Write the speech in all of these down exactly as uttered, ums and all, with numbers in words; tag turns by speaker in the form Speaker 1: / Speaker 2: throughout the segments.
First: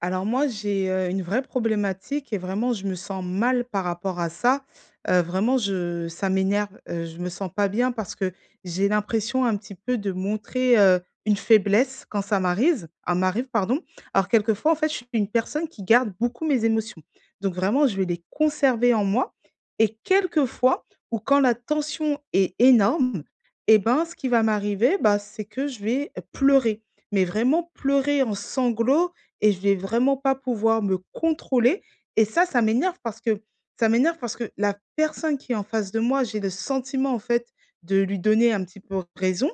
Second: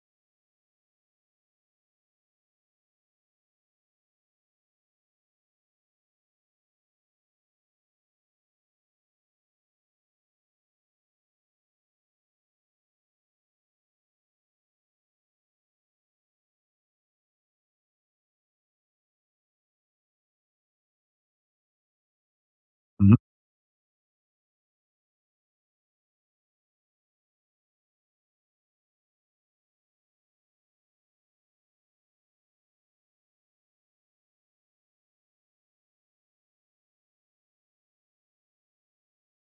Speaker 1: Alors moi, j'ai, heu, une vraie problématique et vraiment je me sens mal par rapport à ça. Heu, vraiment je ça m'énerve, heu, je me sens pas bien parce que j'ai l'impression un petit peu de montrer, heu, une faiblesse quand ça m'arrive ah m'arrive, pardon. Alors quelquefois, en fait, je suis une personne qui garde beaucoup mes émotions. Donc vraiment, je vais les conserver en moi et quelquefois ou quand la tension est
Speaker 2: Mmh
Speaker 1: énorme
Speaker 2: mh.
Speaker 1: et ben, ce qui va m'arriver, bah, c'est que je vais pleurer, mais vraiment pleurer en sanglots, et je vais vraiment pas pouvoir me contrôler et ça, ça m'énerve parce que ça m'énerve parce que la personne qui est en face de moi, j'ai le sentiment, en fait, de lui donner un petit peu raison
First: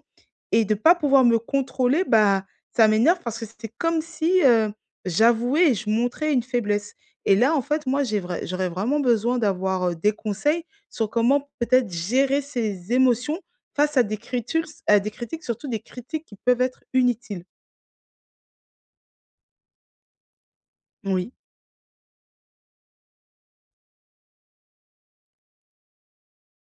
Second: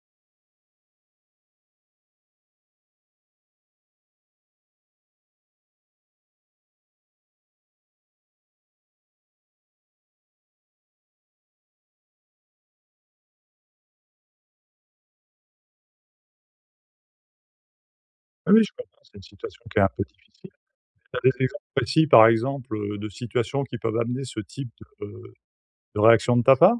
Speaker 1: et de pas pouvoir me contrôler, bah, ça m'énerve parce que c'est comme si, heu, j'avouais et je montrais une faiblesse. Et là, en fait, moi, j'ai vrai j'aurais vraiment besoin d'avoir, heu, des conseils sur comment peut-être gérer ses émotions face à des critules à des critiques, surtout des critiques qui peuvent être inutiles.
Speaker 2: Oui, oui, je comprends, c'est une situation qui est un peu difficile. Tu as
Speaker 1: Oui.
Speaker 2: des exemples précis, par exemple, heu, de situations qui peuvent amener ce type de, heu, de réaction de ta part?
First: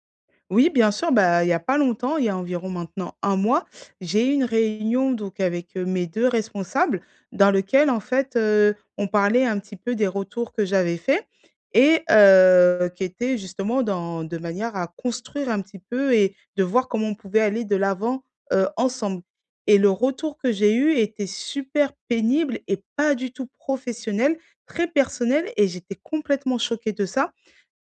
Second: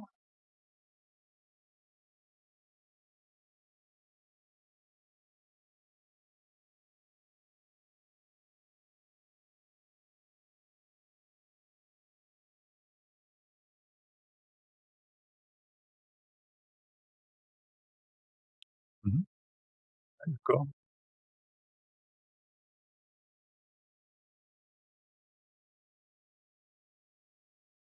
Speaker 1: Oui, bien sûr, bah, il y a pas longtemps, il y a environ maintenant un mois, j'ai eu une réunion donc avec, heu, mes deux responsables dans lequel en fait, heu, on parlait un petit peu des retours que j'avais faits et heu, qui étaient justement dans de manière à construire un petit peu et de voir comment on pouvait aller de l'avant, heu,
Speaker 2: Mmh
Speaker 1: ensemble.
Speaker 2: mh.
Speaker 1: Et le
Speaker 2: Ouais,
Speaker 1: retour que
Speaker 2: d'accord.
Speaker 1: j'ai eu était super pénible et pas du tout professionnel, très personnel et j'étais complètement choquée de ça.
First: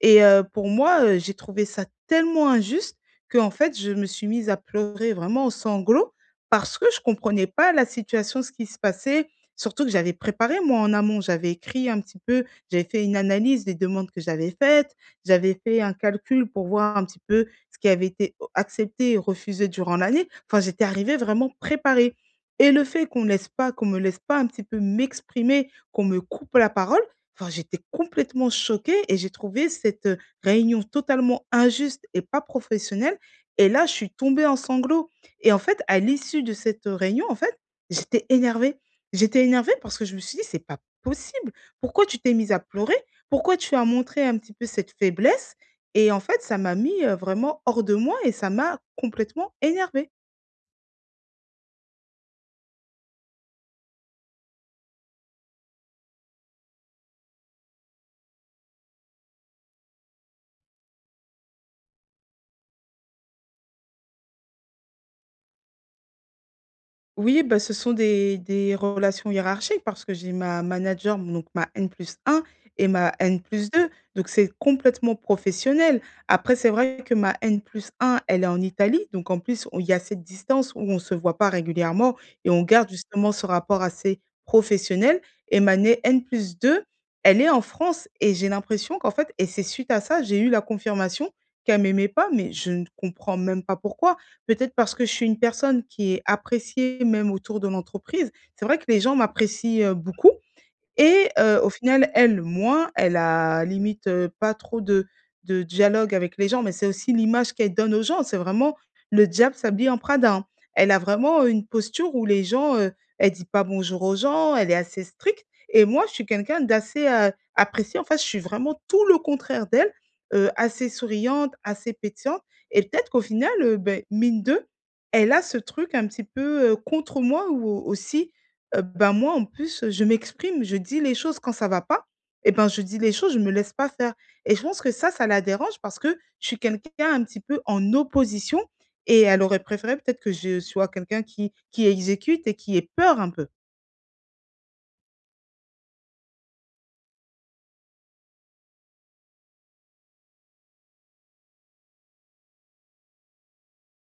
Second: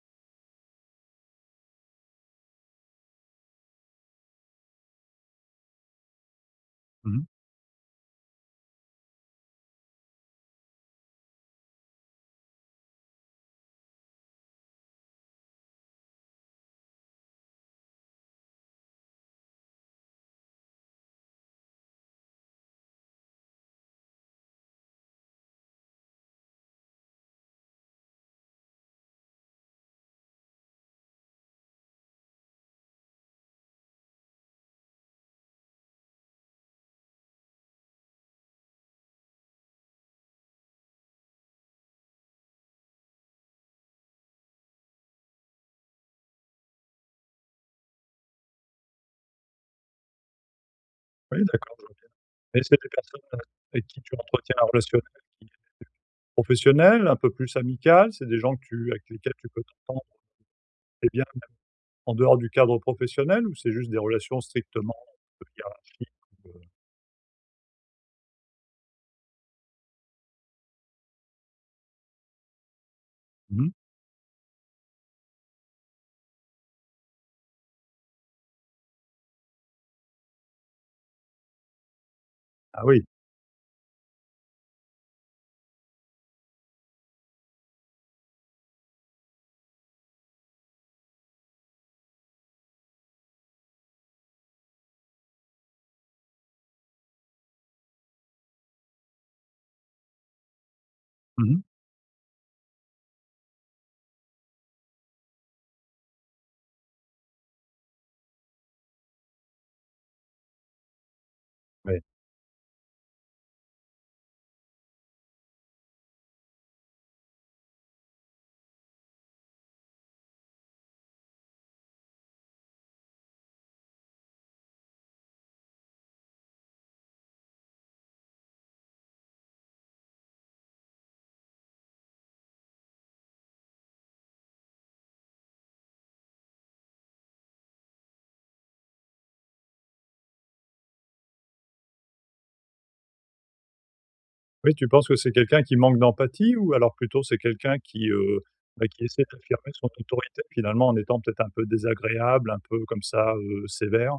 Speaker 1: Et heu, pour moi, heu, j'ai trouvé ça tellement injuste que en fait, je me suis mise à pleurer vraiment aux sanglots parce que je
Speaker 2: Mmh.
Speaker 1: comprenais pas la situation, ce qui se passait. Surtout que j'avais préparé moi en amont, j'avais écrit un petit peu, j'avais fait une analyse des demandes que j'avais faites, j'avais fait un calcul pour voir un petit peu ce qui avait été o accepté et refusé durant l'année. Enfin, j'étais arrivée vraiment préparée et le fait qu'on laisse pas qu'on me laisse pas un petit peu m'exprimer, qu'on me coupe la parole. Enfin, j'étais complètement choquée et j'ai trouvé cette, heu, réunion totalement injuste et pas professionnelle et là, je suis tombée en sanglots. Et en fait, à l'issue de cette, heu, réunion, en fait, j'étais énervée. J'étais énervée parce que je me suis dit: «C'est pas possible. Pourquoi tu t'es mise à pleurer? Pourquoi tu as montré un petit peu cette faiblesse ?» Et en fait, ça m'a mis, heu, vraiment hors de moi et ça m'a complètement énervée.
Speaker 2: Oui, d'accord, je vois bien. Et c'est des personnes, avec qui tu entretiens un relationnel qui est professionnel, un peu plus amical? C'est des gens que tu avec lesquels tu peux t'entendre très bien, même en dehors du cadre professionnel ou c'est juste des relations strictement, hiérarchiques ou, heu?
Speaker 1: Oui, bah, ce sont des des relations hiérarchiques parce que j'ai ma manager, donc ma N plus un et ma
Speaker 2: Mmh.
Speaker 1: N plus deux, donc c'est complètement professionnel. Après, c'est vrai que ma N plus un, elle est en Italie, donc en plus, on il y a cette distance où on ne se voit pas régulièrement et on
Speaker 2: Ah
Speaker 1: garde
Speaker 2: oui.
Speaker 1: justement ce rapport assez professionnel. Et ma né N plus deux, elle est en France et j'ai l'impression qu'en fait et c'est suite à ça, j'ai eu la confirmation qu'elle m'aimait pas, mais je ne comprends même pas pourquoi. Peut-être parce que je suis une personne qui est appréciée même autour de l'entreprise. C'est vrai que les gens m'apprécient, heu, beaucoup et
Speaker 2: Mmh mh.
Speaker 1: heu, au final, elle, moins, elle a limite, heu, pas trop de de dialogue avec les gens, mais c'est aussi l'image qu'elle donne aux gens. C'est vraiment le diable s'habille en Prada, hein. Elle a vraiment une
Speaker 2: Ouais.
Speaker 1: posture où les gens, heu, elle dit pas bonjour aux gens, elle est assez stricte et moi, je suis quelqu'un d'assez, heu, apprécié. En fait, je suis vraiment tout le contraire d'elle, heu, assez souriante, assez pétillante et peut-être qu'au final, heu, beh, mine de, elle a ce truc un petit peu, heu, contre moi ou aussi. Heu, bah, moi, en plus, je m'exprime, je dis les choses quand ça va pas et ben, je dis les choses, je me laisse pas faire et je pense que ça, ça la dérange parce que je suis quelqu'un un petit peu en opposition et elle aurait préféré peut-être que je sois quelqu'un qui qui exécute et qui ait peur un peu.
Speaker 2: Oui, tu penses que c'est quelqu'un qui manque d'empathie ou alors plutôt c'est quelqu'un qui, heu, bah, qui essaie d'affirmer son autorité finalement en étant peut-être un peu désagréable, un peu comme ça, heu, sévère?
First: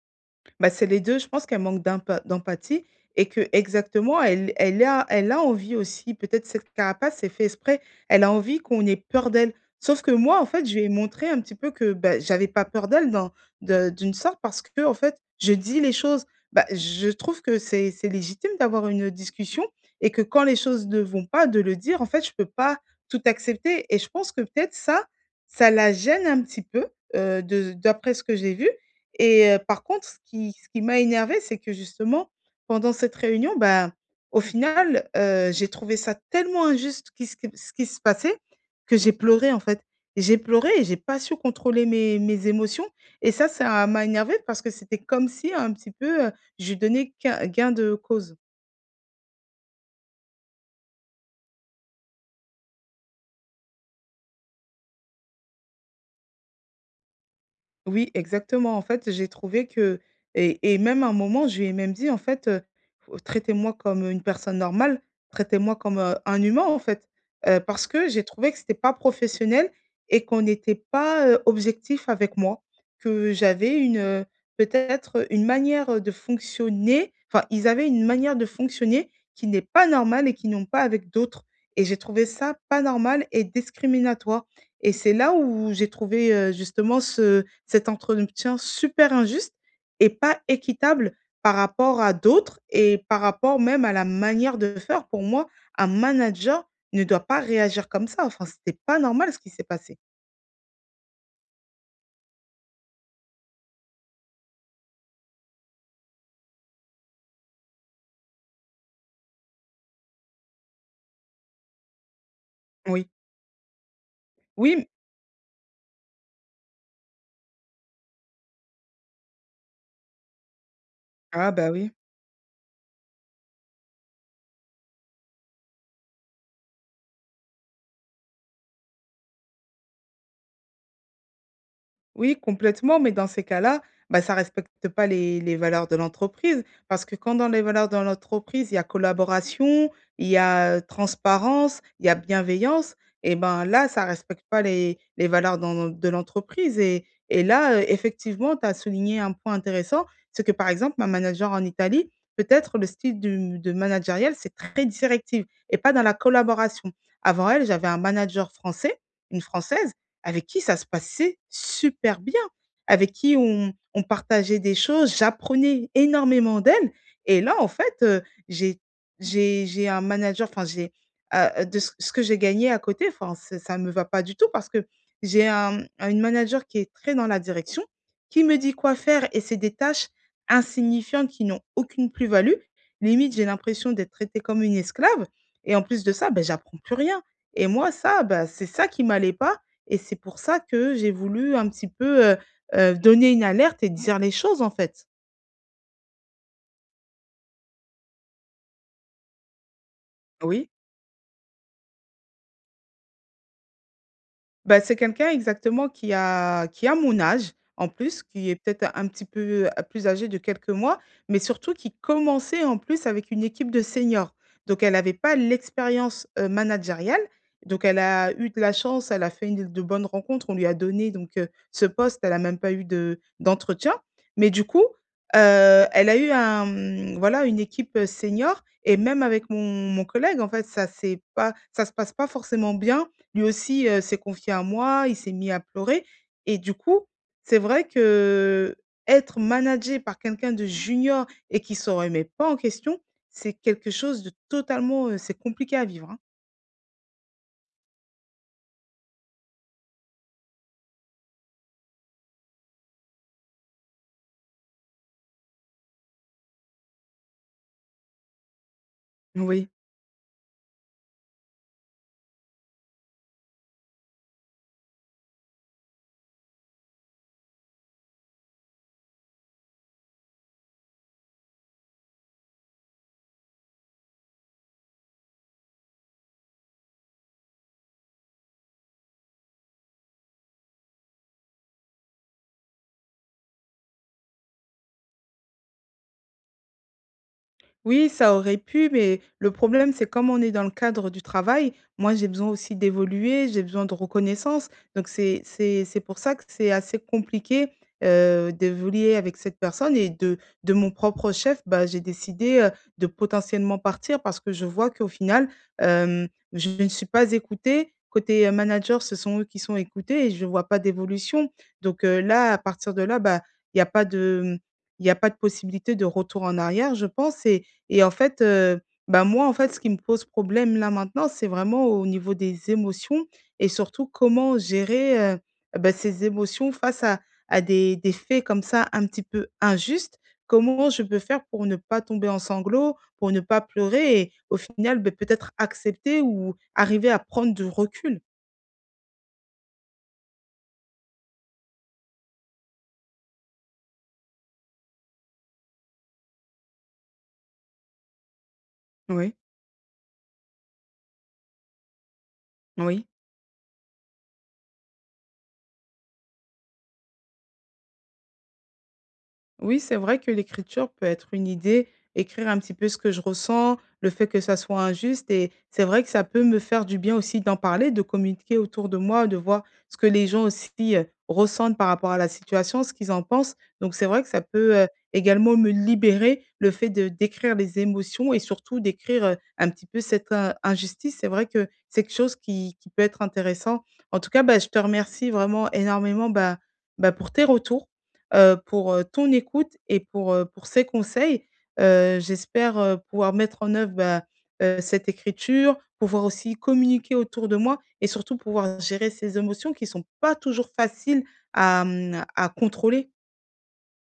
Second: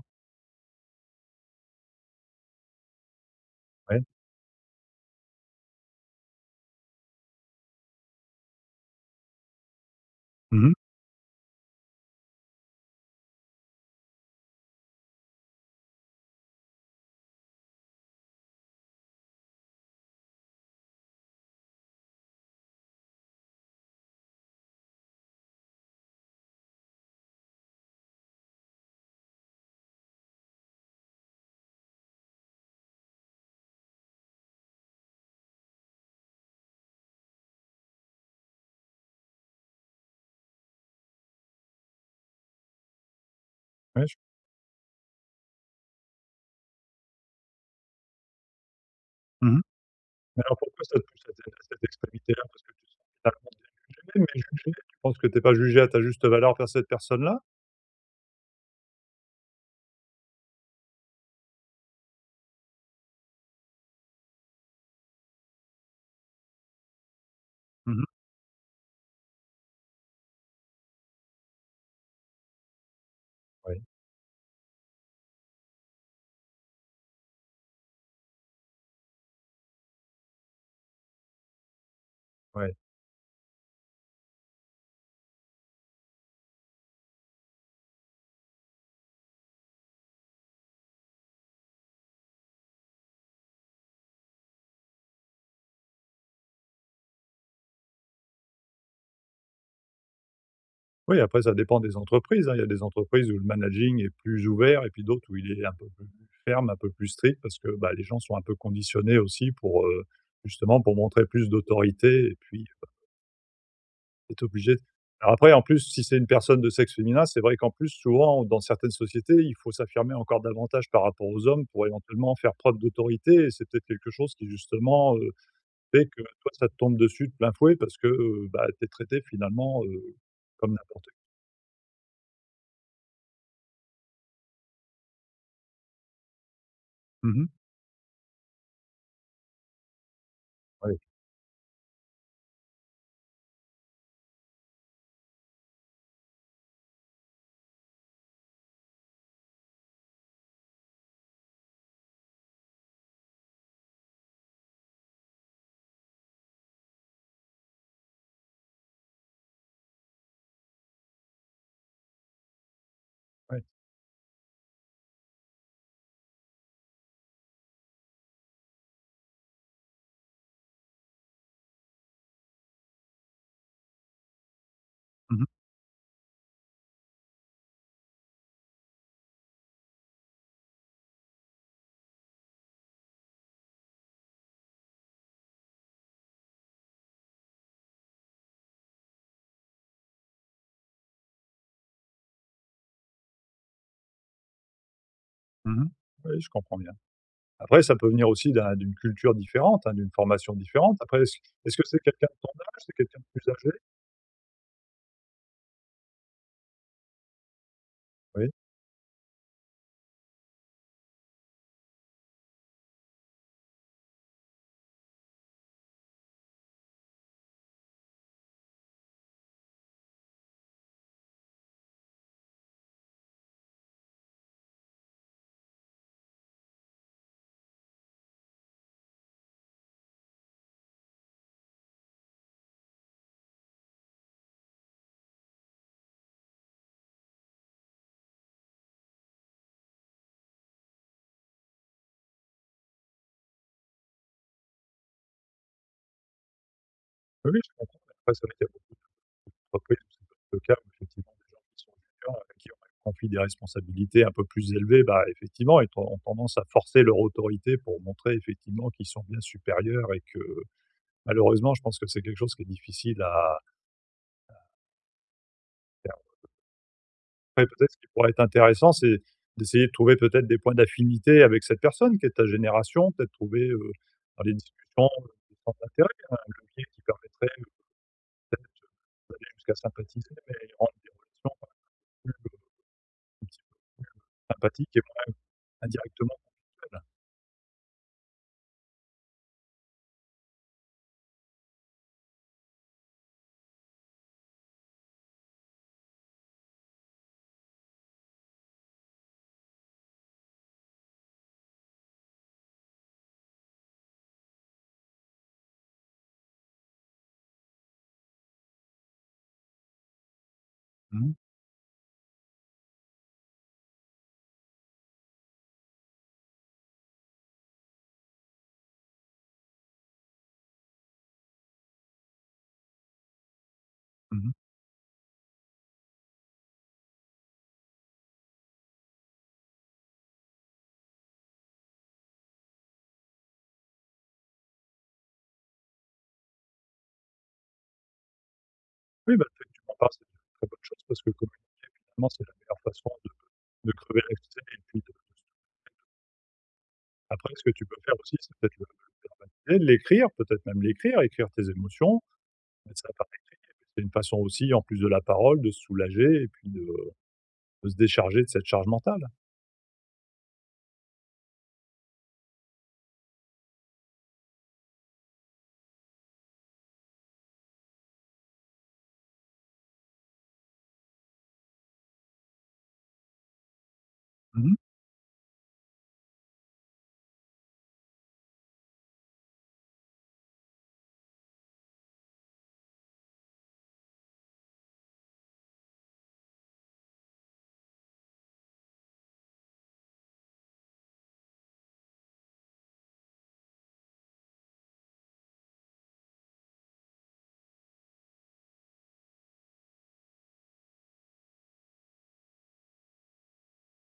Speaker 1: Bah, c'est les deux, je pense qu'elle manque d'empa d'empathie et que
Speaker 2: Ouais.
Speaker 1: exactement elle elle a elle a envie aussi, peut-être cette carapace, c'est fait exprès, elle a envie qu'on ait peur d'elle. Sauf que moi, en fait,
Speaker 2: Mmh mh.
Speaker 1: je lui ai montré un petit peu que, bah, j'avais pas peur d'elle dans de d'une sorte parce que en fait, je dis les choses. Bah, je trouve que c'est c'est légitime d'avoir une discussion et que quand les choses ne vont pas, de le dire. En fait, je peux pas tout accepter et je pense que peut-être ça, ça la gêne un petit peu, heu, de d'après ce que j'ai vu. Et heu, par contre, ce qui ce qui m'a énervé, c'est que justement, pendant cette réunion, ben, au final, heu, j'ai trouvé ça tellement injuste qui ce qui ce qui se passait, que j'ai pleuré, en fait. J'ai pleuré et j'ai pas su contrôler mes mes émotions et ça, ça
Speaker 2: Ouais,
Speaker 1: m'a
Speaker 2: je
Speaker 1: énervé parce que c'était comme si un petit peu, heu, je lui donnais quin gain de cause.
Speaker 2: mmh. Mais alors pourquoi ça te pousse à cette à cette extrémité-là? Parce que tu te sens finalement jugé, mais jugé, tu penses que tu es pas jugé à ta juste valeur par cette personne-là?
Speaker 1: Oui, exactement. En fait, j'ai trouvé que et et même à un moment, je lui ai même dit: «En fait, heu, f traitez-moi comme une personne normale, traitez-moi comme, heu, un humain, en fait». Heu, parce
Speaker 2: Mmh mh.
Speaker 1: que j'ai trouvé que c'était pas professionnel et qu'on n'était pas, heu, objectif avec moi, que j'avais
Speaker 2: Oui,
Speaker 1: une, heu, peut-être, une manière, de fonctionner, enfin, ils avaient une manière de fonctionner qui n'est pas normale et qui n'ont pas avec d'autres et j'ai trouvé ça
Speaker 2: ouais.
Speaker 1: pas normal et discriminatoire. Et c'est là où j'ai trouvé, heu, justement ce cet entretien super injuste et pas équitable par rapport à d'autres et par rapport même à la manière de faire. Pour moi, un manager ne doit pas réagir comme ça. Enfin, c'était pas normal ce qui s'est passé.
Speaker 2: Oui, après ça dépend des entreprises, hein. Il y a des entreprises où le managing est plus ouvert et puis d'autres où il est un peu plus ferme, un peu plus strict parce que, bah, les gens sont un peu conditionnés aussi pour, heu, justement pour montrer plus d'autorité et puis
Speaker 1: Oui.
Speaker 2: tu es obligé de-
Speaker 1: Oui,
Speaker 2: alors après en plus si c'est une personne de sexe féminin, c'est vrai qu'en plus souvent dans certaines sociétés, il faut s'affirmer encore davantage par rapport aux
Speaker 1: ah
Speaker 2: hommes
Speaker 1: bah,
Speaker 2: pour
Speaker 1: oui.
Speaker 2: éventuellement faire preuve d'autorité et c'est peut-être quelque chose qui justement, heu, fait que toi ça te tombe dessus de plein fouet parce que, heu, bah, tu es traité finalement, heu, comme n'importe qui.
Speaker 1: Oui, complètement, mais dans ces cas-là, bah, ça respecte pas les les valeurs de l'entreprise parce que quand
Speaker 2: Mh,
Speaker 1: dans les valeurs de l'entreprise, il y a collaboration, il y a
Speaker 2: oui,
Speaker 1: transparence, il y a bienveillance et ben, là, ça respecte pas les les valeurs dans de l'entreprise. Et et là, heu, effectivement, tu as souligné un point intéressant, c'est que, par exemple, ma manager en Italie, peut-être le style du de managérial, c'est très directif et pas dans la collaboration. Avant elle, j'avais un manager français, une française avec qui ça se passait super bien, avec qui
Speaker 2: oui.
Speaker 1: on on partageait des choses, j'apprenais énormément d'elle. Et là, en fait, heu, j'ai j'ai j'ai un manager, enfin j'ai, heu, de ce ce que j'ai gagné à côté, enfin c'est ça ne me va pas du tout parce que
Speaker 2: Mmh mh.
Speaker 1: j'ai un un- une manager qui est très dans la direction, qui me dit quoi faire et c'est des tâches insignifiantes qui n'ont aucune plus-value. Limite, j'ai l'impression d'être traitée comme une esclave et en plus de ça, ben j'apprends plus rien et moi ça, ben c'est ça qui m'allait pas et c'est pour ça que j'ai voulu un petit peu, heu heu, donner une alerte et dire les choses, en fait.
Speaker 2: Mmh. Oui, je comprends bien. Après, ça peut venir aussi d'un d'une culture différente, hein, d'une formation
Speaker 1: Oui.
Speaker 2: différente. Après, est-ce est-ce que c'est quelqu'un de ton âge? C'est quelqu'un de plus âgé?
Speaker 1: Ben c'est quelqu'un exactement qui a qui a mon âge, en plus,
Speaker 2: Oui.
Speaker 1: qui est peut-être un petit peu, heu, plus âgé de quelques mois, mais surtout qui commençait en plus avec une équipe de seniors. Donc elle n'avait pas l'expérience, heu, managériale. Donc elle a eu de la chance, elle a fait une de bonnes rencontres, on lui a donné donc, heu, ce poste, elle a même pas eu de d'entretien. Mais du coup, heu, elle a eu un, mmh, voilà, une équipe, heu, senior et même avec mon mon collègue, en fait, ça s'est pas ça se passe pas forcément bien, lui aussi, heu, s'est confié à moi, il s'est mis à pleurer et du coup, c'est vrai que être managé par quelqu'un de junior et qui ne se remet pas en question, c'est quelque chose de totalement, heu, c'est compliqué à vivre, hein.
Speaker 2: Oui, oui, je comprends. Après, c'est vrai qu'il y a beaucoup d'entreprises où ça le cas, où effectivement des gens qui sont juniors, à qui on confie des responsabilités un peu plus élevées, bah, effectivement, ils ont tendance à forcer leur autorité pour montrer effectivement qu'ils sont bien
Speaker 1: Oui.
Speaker 2: supérieurs et que malheureusement, je pense que c'est quelque chose qui est difficile à. Après, peut-être ce qui pourrait être intéressant, c'est d'essayer de trouver peut-être des points d'affinité avec cette personne qui est de ta génération, peut-être trouver, heu, dans les discussions, heu, des centres d'intérêt, un levier qui permettrait, heu, d'aller jusqu'à sympathiser, mais rendre des relations un petit peu sympathiques et moins indirectement faibles.
Speaker 1: Oui, ça aurait pu, mais le problème, c'est comme on est dans le cadre du travail, moi, j'ai besoin aussi d'évoluer, j'ai besoin de reconnaissance. Donc, c'est c'est c'est pour ça que c'est assez compliqué, heu, d'évoluer avec cette personne et de de mon propre chef, bah, j'ai décidé, heu, de potentiellement partir parce que je vois qu'au final, hem, je ne suis pas écoutée. Côté, heu, manager, ce sont eux qui sont écoutés et je ne vois pas
Speaker 2: Mmh mh.
Speaker 1: d'évolution. Donc, heu, là, à partir de là, bah, il y a pas de, mmh, il y a pas de possibilité de retour en arrière, je pense. Et et en fait, heu, bah, moi, en fait, ce qui me pose problème là maintenant, c'est vraiment au niveau des émotions et surtout
Speaker 2: Mmh.
Speaker 1: comment gérer, heu, bah, ces émotions face à à des des faits comme ça un petit peu injustes. Comment je peux faire pour ne pas tomber en sanglots, pour ne pas pleurer et au final, beh, peut-être accepter ou arriver à prendre du recul?
Speaker 2: Oui, bah, le fait que tu m'en parles, c'est une très bonne chose parce que communément, c'est la meilleure façon de de crever l'abcès et puis de après ce que tu peux faire aussi, c'est peut-être
Speaker 1: Oui,
Speaker 2: le l'écrire, peut-être même l'écrire, écrire tes émotions, mettre
Speaker 1: oui.
Speaker 2: ça. C'est une façon aussi, en plus de la parole, de se soulager et puis de de se décharger de cette charge mentale.
Speaker 1: Oui, c'est vrai que l'écriture peut être une idée, écrire un petit peu ce que je ressens, le fait que ça soit injuste et c'est vrai que ça peut me faire du bien aussi d'en parler, de communiquer autour de moi, de voir ce que les gens aussi, heu, ressentent par rapport à la situation, ce qu'ils en pensent. Donc c'est vrai que ça
Speaker 2: Mmh.
Speaker 1: peut, heu, également me libérer, le fait de décrire les émotions et surtout d'écrire, heu, un petit peu cette, heu, injustice. C'est vrai que c'est quelque chose qui qui peut être intéressant. En tout cas, bah, je te remercie vraiment énormément, bah bah, pour tes retours, heu, pour, heu, ton écoute et pour, heu, pour ces conseils. Heu, j'espère, heu, pouvoir mettre en œuvre, bah, heu, cette écriture, pouvoir aussi communiquer autour de moi et surtout pouvoir gérer ces émotions qui ne sont pas toujours faciles à, mmh, à contrôler.